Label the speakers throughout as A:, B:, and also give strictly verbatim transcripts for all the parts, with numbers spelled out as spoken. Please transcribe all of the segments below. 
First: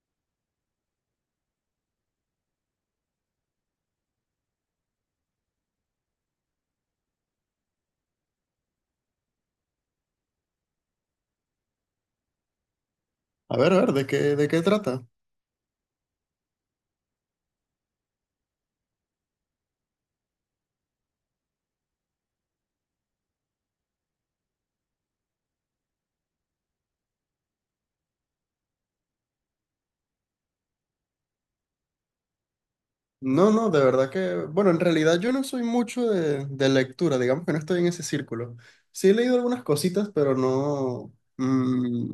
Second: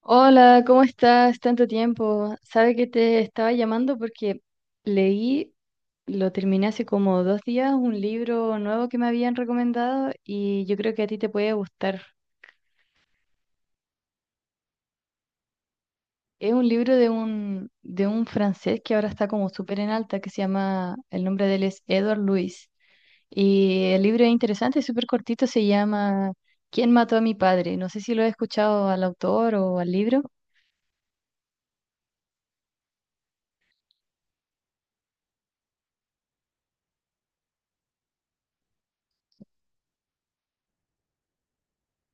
A: Hola, ¿cómo estás? Tanto tiempo. Sabe que te estaba llamando porque leí, lo terminé hace como dos días, un libro nuevo que me habían recomendado y yo creo que a ti te puede gustar.
B: A ver, a ver, ¿de qué, de qué trata?
A: Es un libro de un, de un francés que ahora está como súper en alta, que se llama, el nombre de él es Edward Louis. Y el libro es interesante, es súper cortito, se llama ¿Quién mató a mi padre? No sé si lo he escuchado al autor o al libro.
B: No, no, de verdad que, bueno, en realidad yo no soy mucho de, de lectura, digamos que no estoy en ese círculo. Sí he leído algunas cositas, pero no, mm,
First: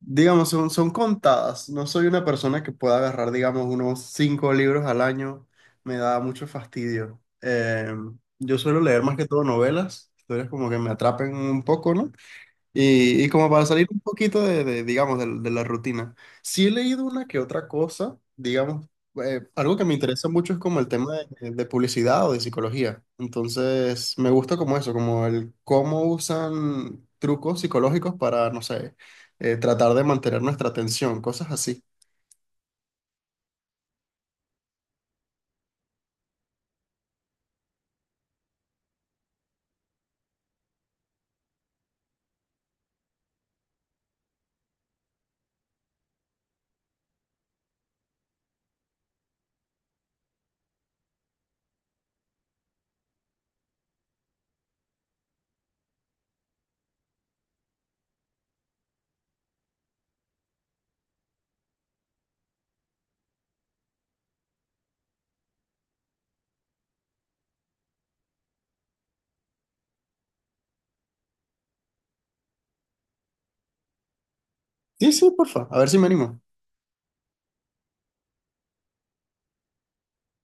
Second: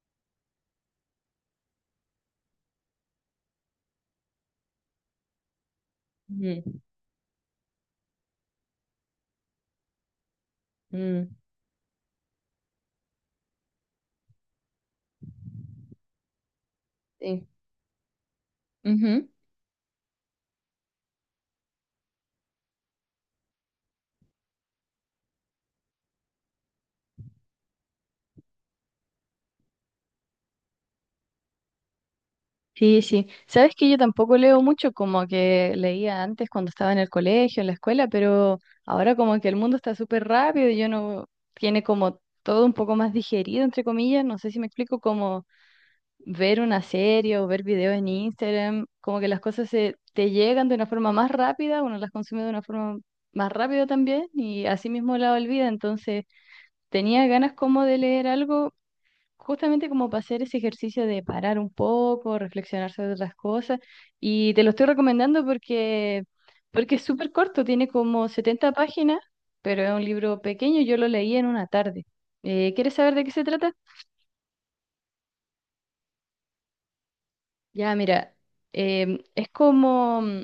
B: digamos, son, son contadas. No soy una persona que pueda agarrar, digamos, unos cinco libros al año. Me da mucho fastidio. Eh, yo suelo leer más que todo novelas, historias como que me
A: Mm,
B: atrapen un poco, ¿no? Y, y como para salir un poquito de, de, digamos, de, de la rutina, sí he leído una que
A: sí.
B: otra cosa, digamos,
A: Ujú.
B: eh, algo que me interesa mucho es como el tema de, de publicidad o de psicología. Entonces, me gusta como eso, como el cómo usan trucos psicológicos para, no sé, eh, tratar de mantener nuestra atención, cosas así.
A: Sí, sí. Sabes que yo tampoco leo mucho como que leía antes cuando estaba en el colegio, en la escuela, pero ahora como que el mundo está súper rápido y yo no tiene como todo un poco más digerido, entre comillas. No sé si me explico, como ver una serie o ver videos en Instagram, como que las cosas se te llegan de una forma más rápida, uno las consume de una forma más rápida también y así mismo la olvida. Entonces tenía ganas como de leer algo justamente como para hacer ese ejercicio de parar un poco, reflexionar sobre otras cosas. Y te lo estoy recomendando porque, porque es súper corto, tiene como setenta páginas, pero es un libro pequeño, yo lo leí en una tarde. Eh, ¿quieres saber de qué se trata?
B: Sí, sí, porfa, a ver si me animo.
A: Ya, mira, em, es como mm,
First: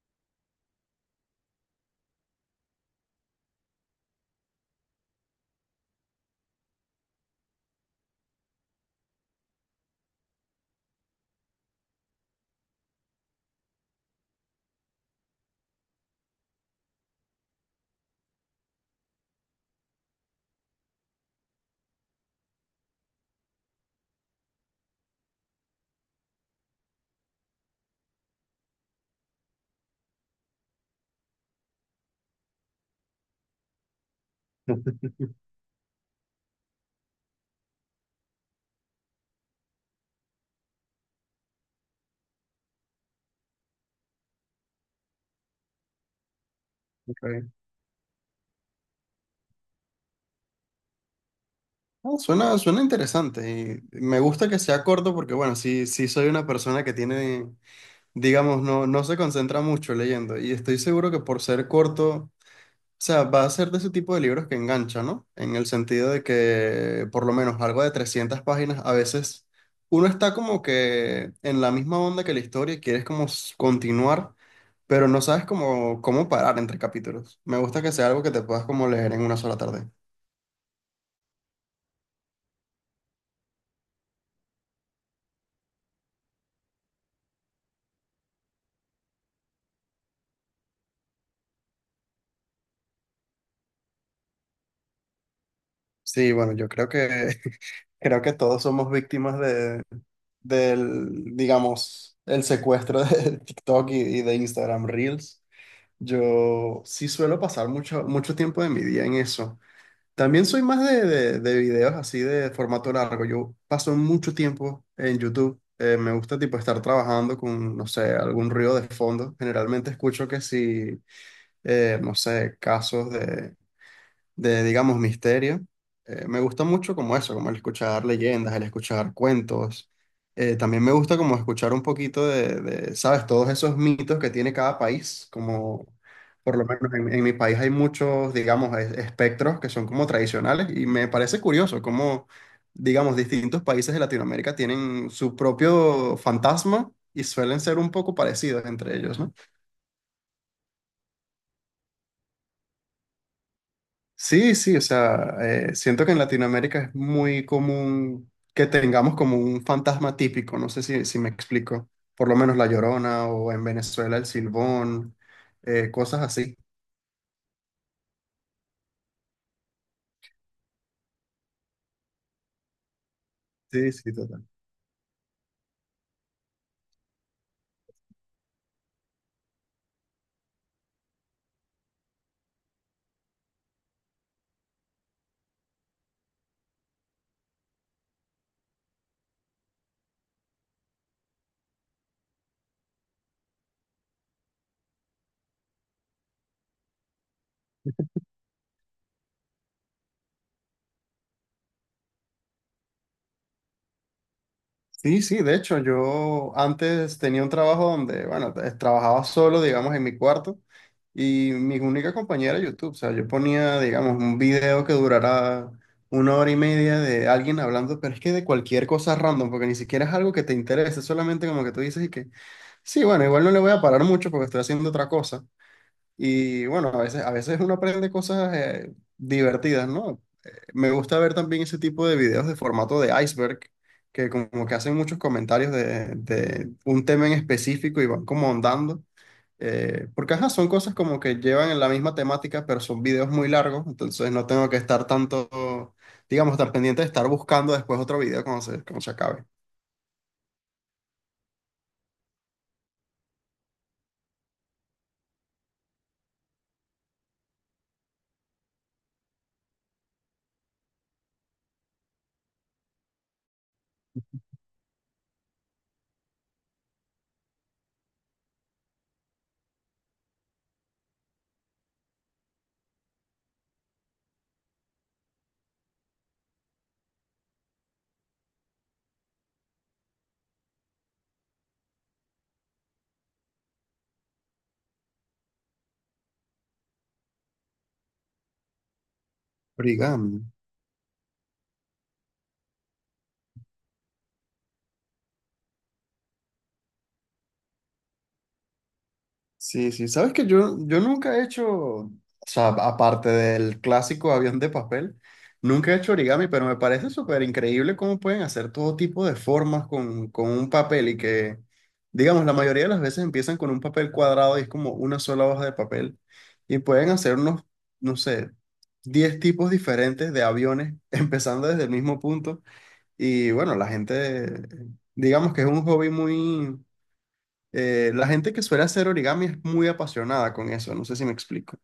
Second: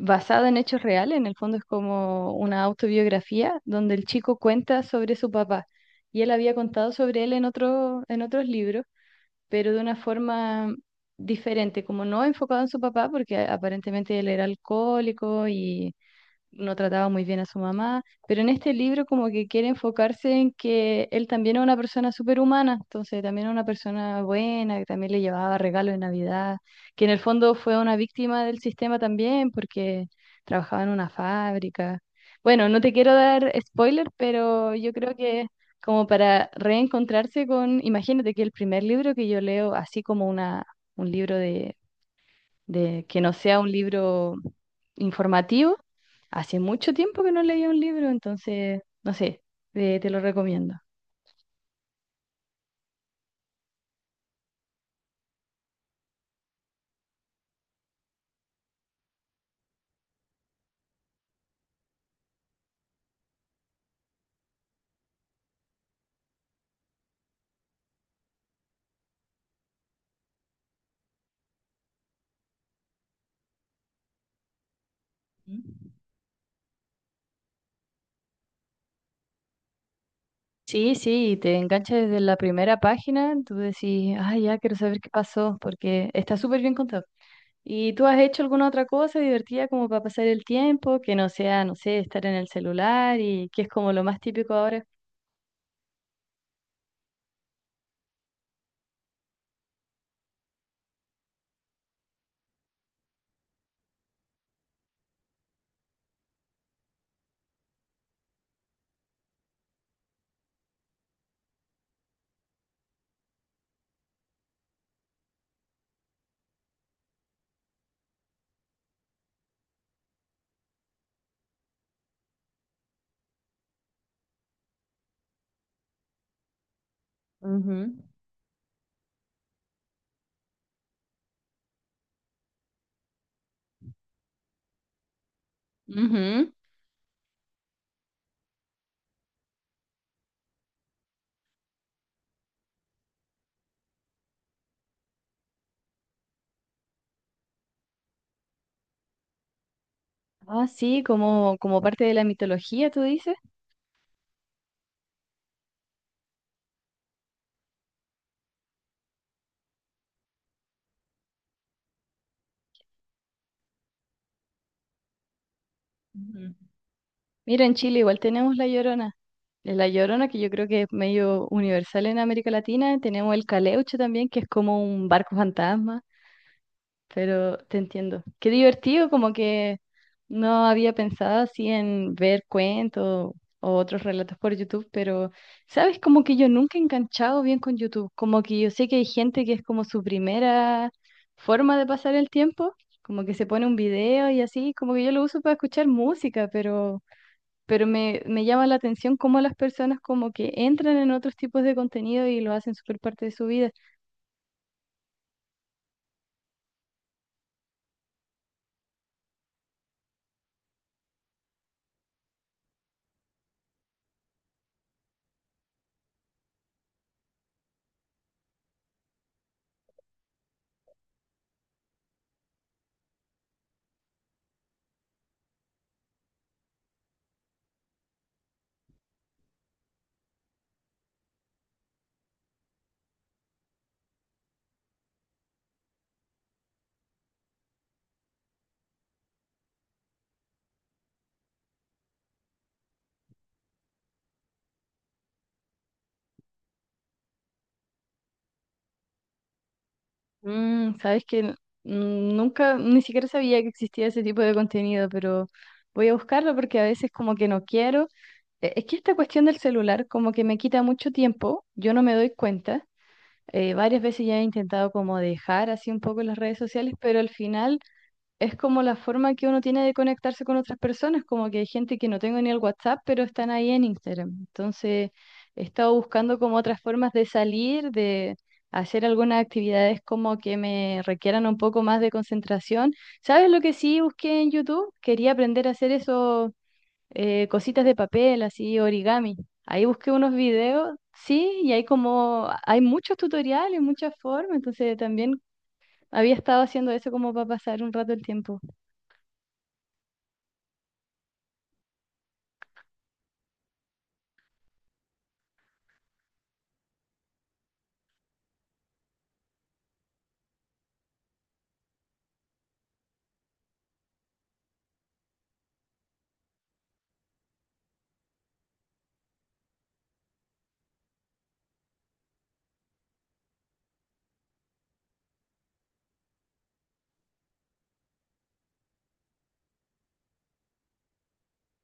A: basado en hechos reales, en el fondo es como una autobiografía donde el chico cuenta sobre su papá. Y él había contado sobre él en otro, en otros libros, pero de una forma diferente, como no enfocado en su papá, porque aparentemente él era alcohólico y no trataba muy bien a su mamá, pero en este libro como que quiere enfocarse en que él también es una persona superhumana, entonces también es una persona buena, que también le llevaba regalos de Navidad, que en el fondo fue una víctima del sistema también porque trabajaba en una fábrica. Bueno, no te quiero dar spoiler, pero yo creo que como para reencontrarse con, imagínate que el primer libro que yo leo, así como una, un libro de, de que no sea un libro informativo. Hace mucho tiempo que no
B: Ok.
A: leía un libro, entonces, no sé, eh, te lo recomiendo.
B: No, suena, suena interesante y me gusta que sea corto porque, bueno, sí, sí soy una persona que tiene digamos, no, no se concentra mucho leyendo. Y estoy seguro que por ser corto, o sea, va a ser de ese tipo de libros que engancha, ¿no? En el sentido de que por lo menos algo de trescientas páginas, a veces uno está como que en la misma onda que la historia y quieres como s- continuar, pero no sabes
A: Mm.
B: cómo, cómo parar entre capítulos. Me gusta que sea algo que te puedas como leer en una sola tarde.
A: Sí, sí, te engancha desde la primera página, tú decís, ah, ya quiero saber qué pasó, porque está súper bien contado. ¿Y tú has hecho alguna otra cosa divertida como para pasar el tiempo, que no sea, no sé, estar en el celular y que es como lo más típico ahora?
B: Sí, bueno, yo creo que creo que todos somos víctimas del, digamos, el secuestro de TikTok y, y de Instagram Reels. Yo sí suelo pasar mucho, mucho tiempo de mi día en eso. También soy más de, de- de videos así de formato largo. Yo paso mucho tiempo en YouTube. Eh, me gusta tipo estar trabajando con, no sé, algún ruido de fondo. Generalmente escucho que si, eh, no sé, casos de de, digamos, misterio. Eh, me gusta mucho como eso, como el
A: Ujú.
B: escuchar leyendas, el escuchar cuentos. Eh, también me gusta como escuchar un poquito de, de, ¿sabes? Todos esos mitos que tiene cada país, como
A: Ujú.
B: por lo menos en, en mi país hay muchos, digamos, es- espectros que son como tradicionales y me parece curioso cómo, digamos, distintos países de Latinoamérica tienen su propio fantasma y suelen ser un poco parecidos entre ellos, ¿no?
A: Ah, sí, como, como parte de la mitología, tú dices.
B: Sí, sí, o sea, eh, siento que en Latinoamérica es muy común que tengamos como un fantasma típico, no sé si, si me explico, por lo menos La Llorona o en Venezuela el Silbón, eh, cosas
A: Ujú.
B: así.
A: Mira, en Chile igual tenemos la Llorona. Es La Llorona, que yo creo que es medio universal en América Latina. Tenemos el
B: Sí,
A: Caleuche
B: sí,
A: también, que
B: total.
A: es como un barco fantasma. Pero te entiendo. Qué divertido, como que no había pensado así en ver cuentos o otros relatos por YouTube, pero sabes, como que yo nunca he enganchado bien con YouTube, como que yo sé que hay gente que es como su primera forma de pasar el tiempo, como que se pone un video y así, como que yo lo uso para escuchar música, pero... Pero me, me llama la atención cómo las personas como que entran en otros tipos de contenido y lo hacen súper parte de su vida.
B: Sí, sí, de hecho, yo antes tenía un trabajo donde, bueno, eh, trabajaba solo, digamos, en mi cuarto y mi única compañera era YouTube. O sea, yo ponía, digamos, un video que durara una hora y media de alguien hablando, pero es que de cualquier cosa random, porque ni siquiera es algo que te interese, solamente como que tú dices y que, sí, bueno, igual no le voy a parar mucho porque estoy haciendo otra cosa. Y bueno, a veces, a veces uno aprende cosas eh, divertidas, ¿no? Eh, Me gusta ver también ese tipo de videos de formato de iceberg, que como que hacen muchos comentarios de, de un tema en específico y van como ahondando. eh, porque ajá, son cosas como que llevan en la misma temática, pero son videos muy largos, entonces no tengo que estar tanto, digamos, tan pendiente de estar buscando después otro video cuando se, cuando se acabe.
A: Mm, sabes que n- mm, nunca, ni siquiera sabía que existía ese tipo de contenido, pero voy a buscarlo porque a veces como que no quiero. Eh, Es que esta cuestión del celular como que me quita mucho tiempo, yo no me doy cuenta. Eh, varias veces ya he intentado como dejar así un poco las redes sociales, pero al final es como la forma que uno tiene de conectarse con otras personas, como que hay gente que no tengo ni el WhatsApp, pero están ahí en Instagram. Entonces, he estado buscando como otras formas de salir, de hacer algunas actividades como que me requieran un poco más de concentración. ¿Sabes lo que sí busqué en YouTube? Quería aprender a hacer eso, eh, cositas de papel, así origami. Ahí busqué unos
B: Origami.
A: videos, sí, y hay como, hay muchos tutoriales, muchas formas, entonces también había estado haciendo eso como para pasar un rato el tiempo.
B: Sí, sí, sabes que yo, yo nunca he hecho, o sea, aparte del clásico avión de papel, nunca he hecho origami, pero me parece súper increíble cómo pueden hacer todo tipo de formas con, con un papel y que, digamos, la mayoría de las veces empiezan con un papel cuadrado y es como una sola hoja de papel y pueden hacer unos, no sé, diez tipos diferentes de aviones empezando desde el mismo punto y bueno, la gente, digamos que es un hobby muy eh, la gente que suele hacer origami es muy apasionada con eso, no sé si me explico.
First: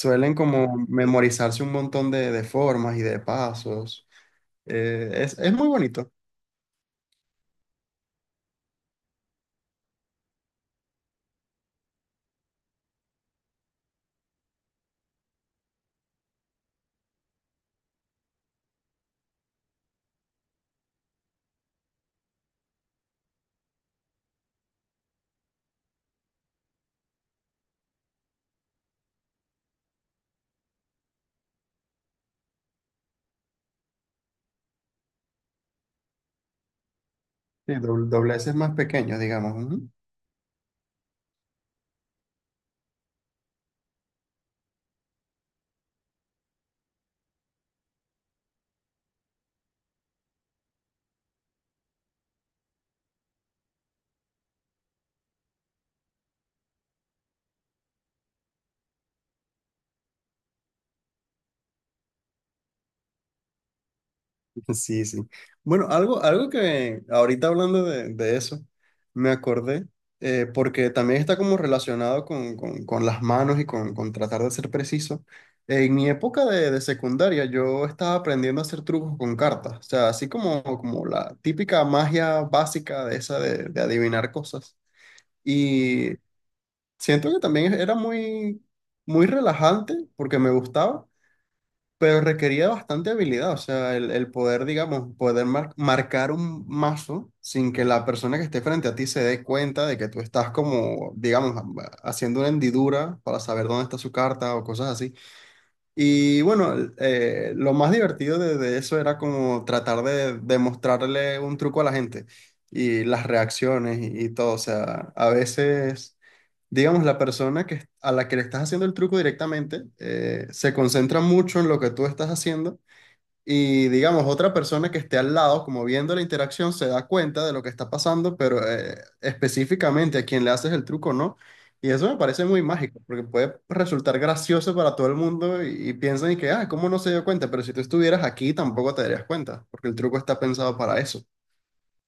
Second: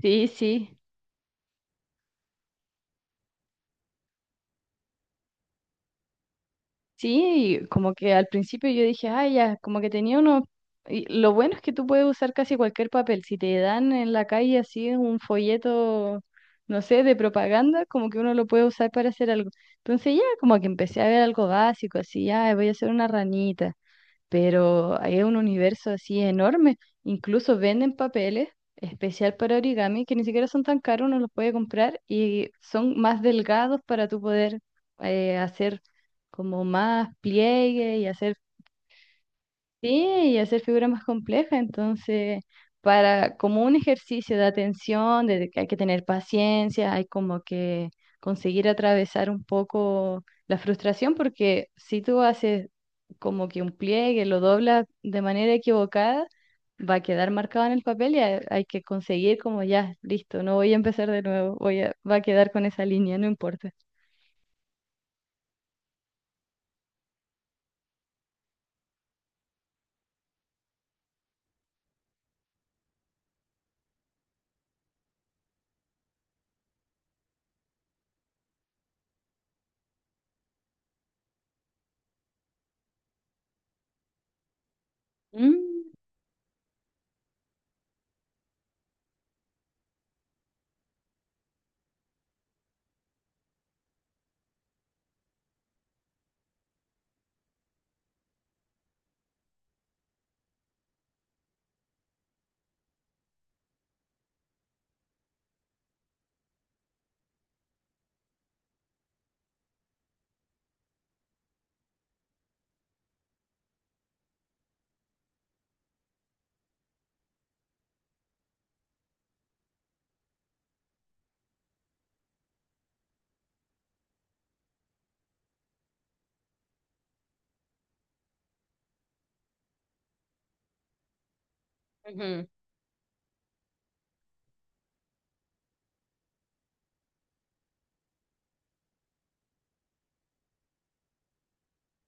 A: Sí, sí,
B: como memorizarse un montón de, de formas y de pasos. Eh, es, es muy bonito.
A: sí, y como que al principio yo dije, ay ya, como que tenía uno, y lo bueno es que tú puedes usar casi cualquier papel, si te dan en la calle así un folleto, no sé, de propaganda, como que uno lo puede usar para hacer algo. Entonces ya, como que empecé a ver algo básico, así, ah, voy a hacer una ranita, pero hay un universo así enorme. Incluso venden papeles especial para origami que ni siquiera son tan caros, uno los puede comprar y son más delgados para tú poder eh, hacer como más
B: Sí,
A: pliegue y
B: doble-
A: hacer...
B: dobleces más pequeños, digamos. Ujú.
A: Sí, y hacer figuras más complejas, entonces, para como un ejercicio de atención, de que hay que tener paciencia, hay como que conseguir atravesar un poco la frustración, porque si tú haces como que un pliegue, lo doblas de manera equivocada, va a quedar marcado en el papel y hay, hay que conseguir como ya, listo, no voy a empezar de nuevo, voy a, va a quedar con esa línea, no importa.
B: Sí, sí. Bueno, algo, algo que ahorita hablando de, de eso, me acordé, eh, porque también está como relacionado con, con- con las manos y con, con tratar de ser preciso. En mi época de, de secundaria, yo estaba aprendiendo a hacer trucos con cartas, o sea, así como, como la típica magia básica de esa de, de adivinar cosas.
A: Mm,
B: Y siento que también era muy, muy relajante porque me gustaba. Pero requería bastante habilidad, o sea, el, el poder, digamos, poder mar- marcar un mazo sin que la persona que esté frente a ti se dé cuenta de que tú estás como, digamos, ha- haciendo una hendidura para saber dónde está su carta o cosas así. Y bueno, el- eh, lo más divertido de, de eso era como tratar de, demostrarle un truco a la gente y las reacciones y, y todo, o sea, a veces digamos, la persona que, a la que le estás haciendo el truco directamente eh, se concentra mucho en lo que tú estás haciendo y, digamos, otra persona que esté al lado, como viendo la interacción, se da cuenta de lo que está pasando, pero eh, específicamente a quien le haces el truco no. Y eso me parece
A: ujú.
B: muy mágico, porque puede resultar gracioso para todo el mundo y, y piensan y que, ah, ¿cómo no se dio cuenta? Pero si tú estuvieras aquí, tampoco te darías cuenta, porque el truco está pensado para eso.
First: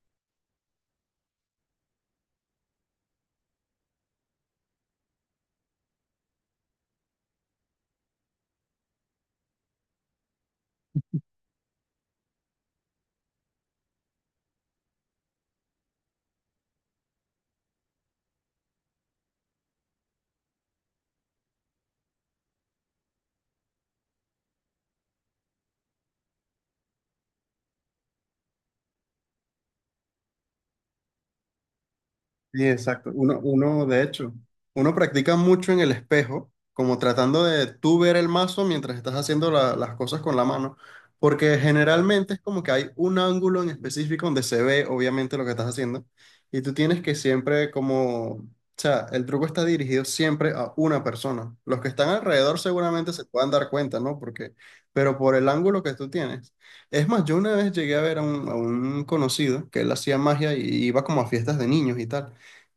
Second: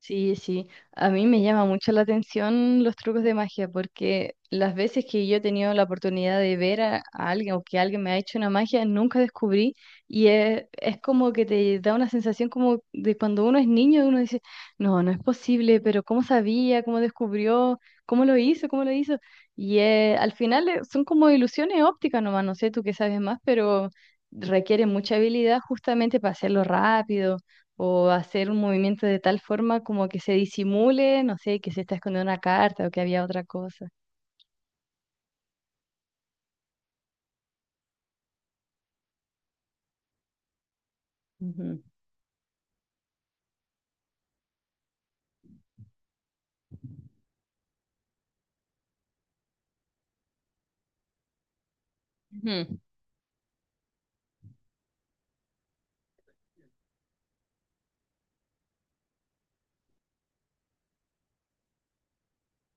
A: Sí, sí, a mí me llama mucho la atención los trucos de magia porque las veces que yo he tenido la oportunidad de ver a, a alguien o que alguien me ha hecho una magia, nunca descubrí y es, es como que te da una sensación como de cuando uno es niño, uno dice, no, no es posible, pero ¿cómo sabía? ¿Cómo descubrió? ¿Cómo lo hizo? ¿Cómo lo hizo? Y eh, al final eh, son como ilusiones ópticas nomás, no sé tú qué sabes más, pero requiere mucha habilidad justamente para hacerlo rápido o hacer un movimiento de tal forma como que se disimule, no sé, que se está escondiendo una
B: Sí,
A: carta o que
B: exacto.
A: había
B: Uno,
A: otra
B: uno,
A: cosa.
B: de hecho, uno practica mucho en el espejo, como tratando de tú ver el mazo mientras estás haciendo la- las cosas con la mano, porque
A: Ujú.
B: generalmente es como que hay un ángulo en específico donde se ve obviamente lo que estás haciendo, y tú tienes que siempre como, o sea, el truco está dirigido siempre a una persona. Los que están alrededor
A: Ujú.
B: seguramente se puedan dar cuenta, ¿no? Porque, pero por el ángulo que tú tienes. Es más, yo una vez llegué a ver a un, a un conocido que él hacía magia y iba como a fiestas de niños y tal.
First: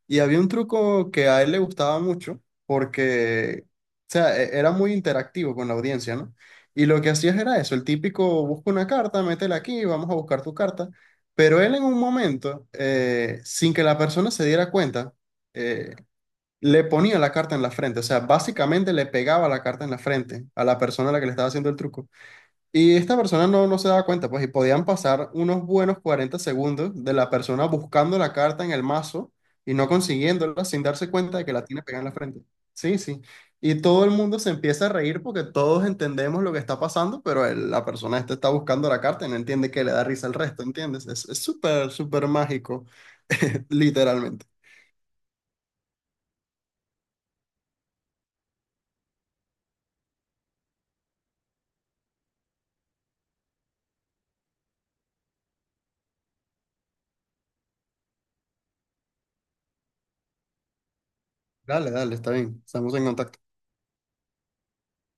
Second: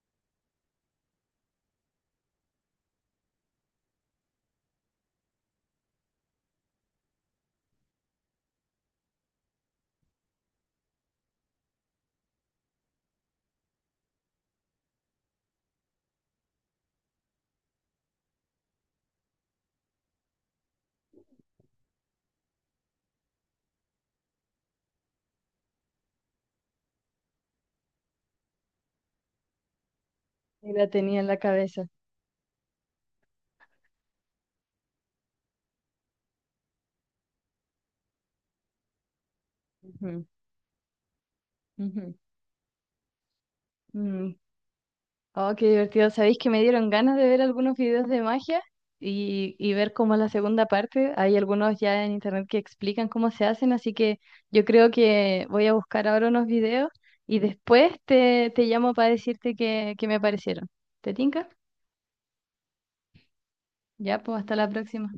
B: Y había un truco que a él le gustaba mucho porque, o sea, e- era muy interactivo con la audiencia, ¿no? Y lo que hacías era eso, el típico, busca una carta, métela aquí, vamos a buscar tu carta. Pero él en un momento, eh, sin que la persona se diera cuenta, eh, le ponía la carta en la frente, o sea, básicamente le pegaba la carta en la frente a la persona a la que le estaba haciendo el truco. Y esta persona no, no se daba cuenta, pues, y podían pasar unos buenos cuarenta segundos de la persona buscando la carta en el mazo y no consiguiéndola
A: Y
B: sin
A: la
B: darse
A: tenía en la
B: cuenta de que la tiene
A: cabeza.
B: pegada en la frente. Sí, sí. Y todo el mundo se empieza a reír porque todos entendemos lo que está pasando, pero el- la persona esta está buscando la carta y no entiende que le da
A: Ujú,
B: risa al resto, ¿entiendes? Es es súper,
A: ujú.
B: súper mágico,
A: Mm.
B: literalmente.
A: Oh, qué divertido. Sabéis que me dieron ganas de ver algunos videos de magia y, y ver cómo es la segunda parte. Hay algunos ya en internet que explican cómo se hacen, así que yo creo que voy a buscar ahora unos videos y después te, te llamo para decirte qué, qué me parecieron. ¿Te tinca?
B: Dale, dale, está bien. Estamos en contacto.
A: Ya, pues hasta la próxima.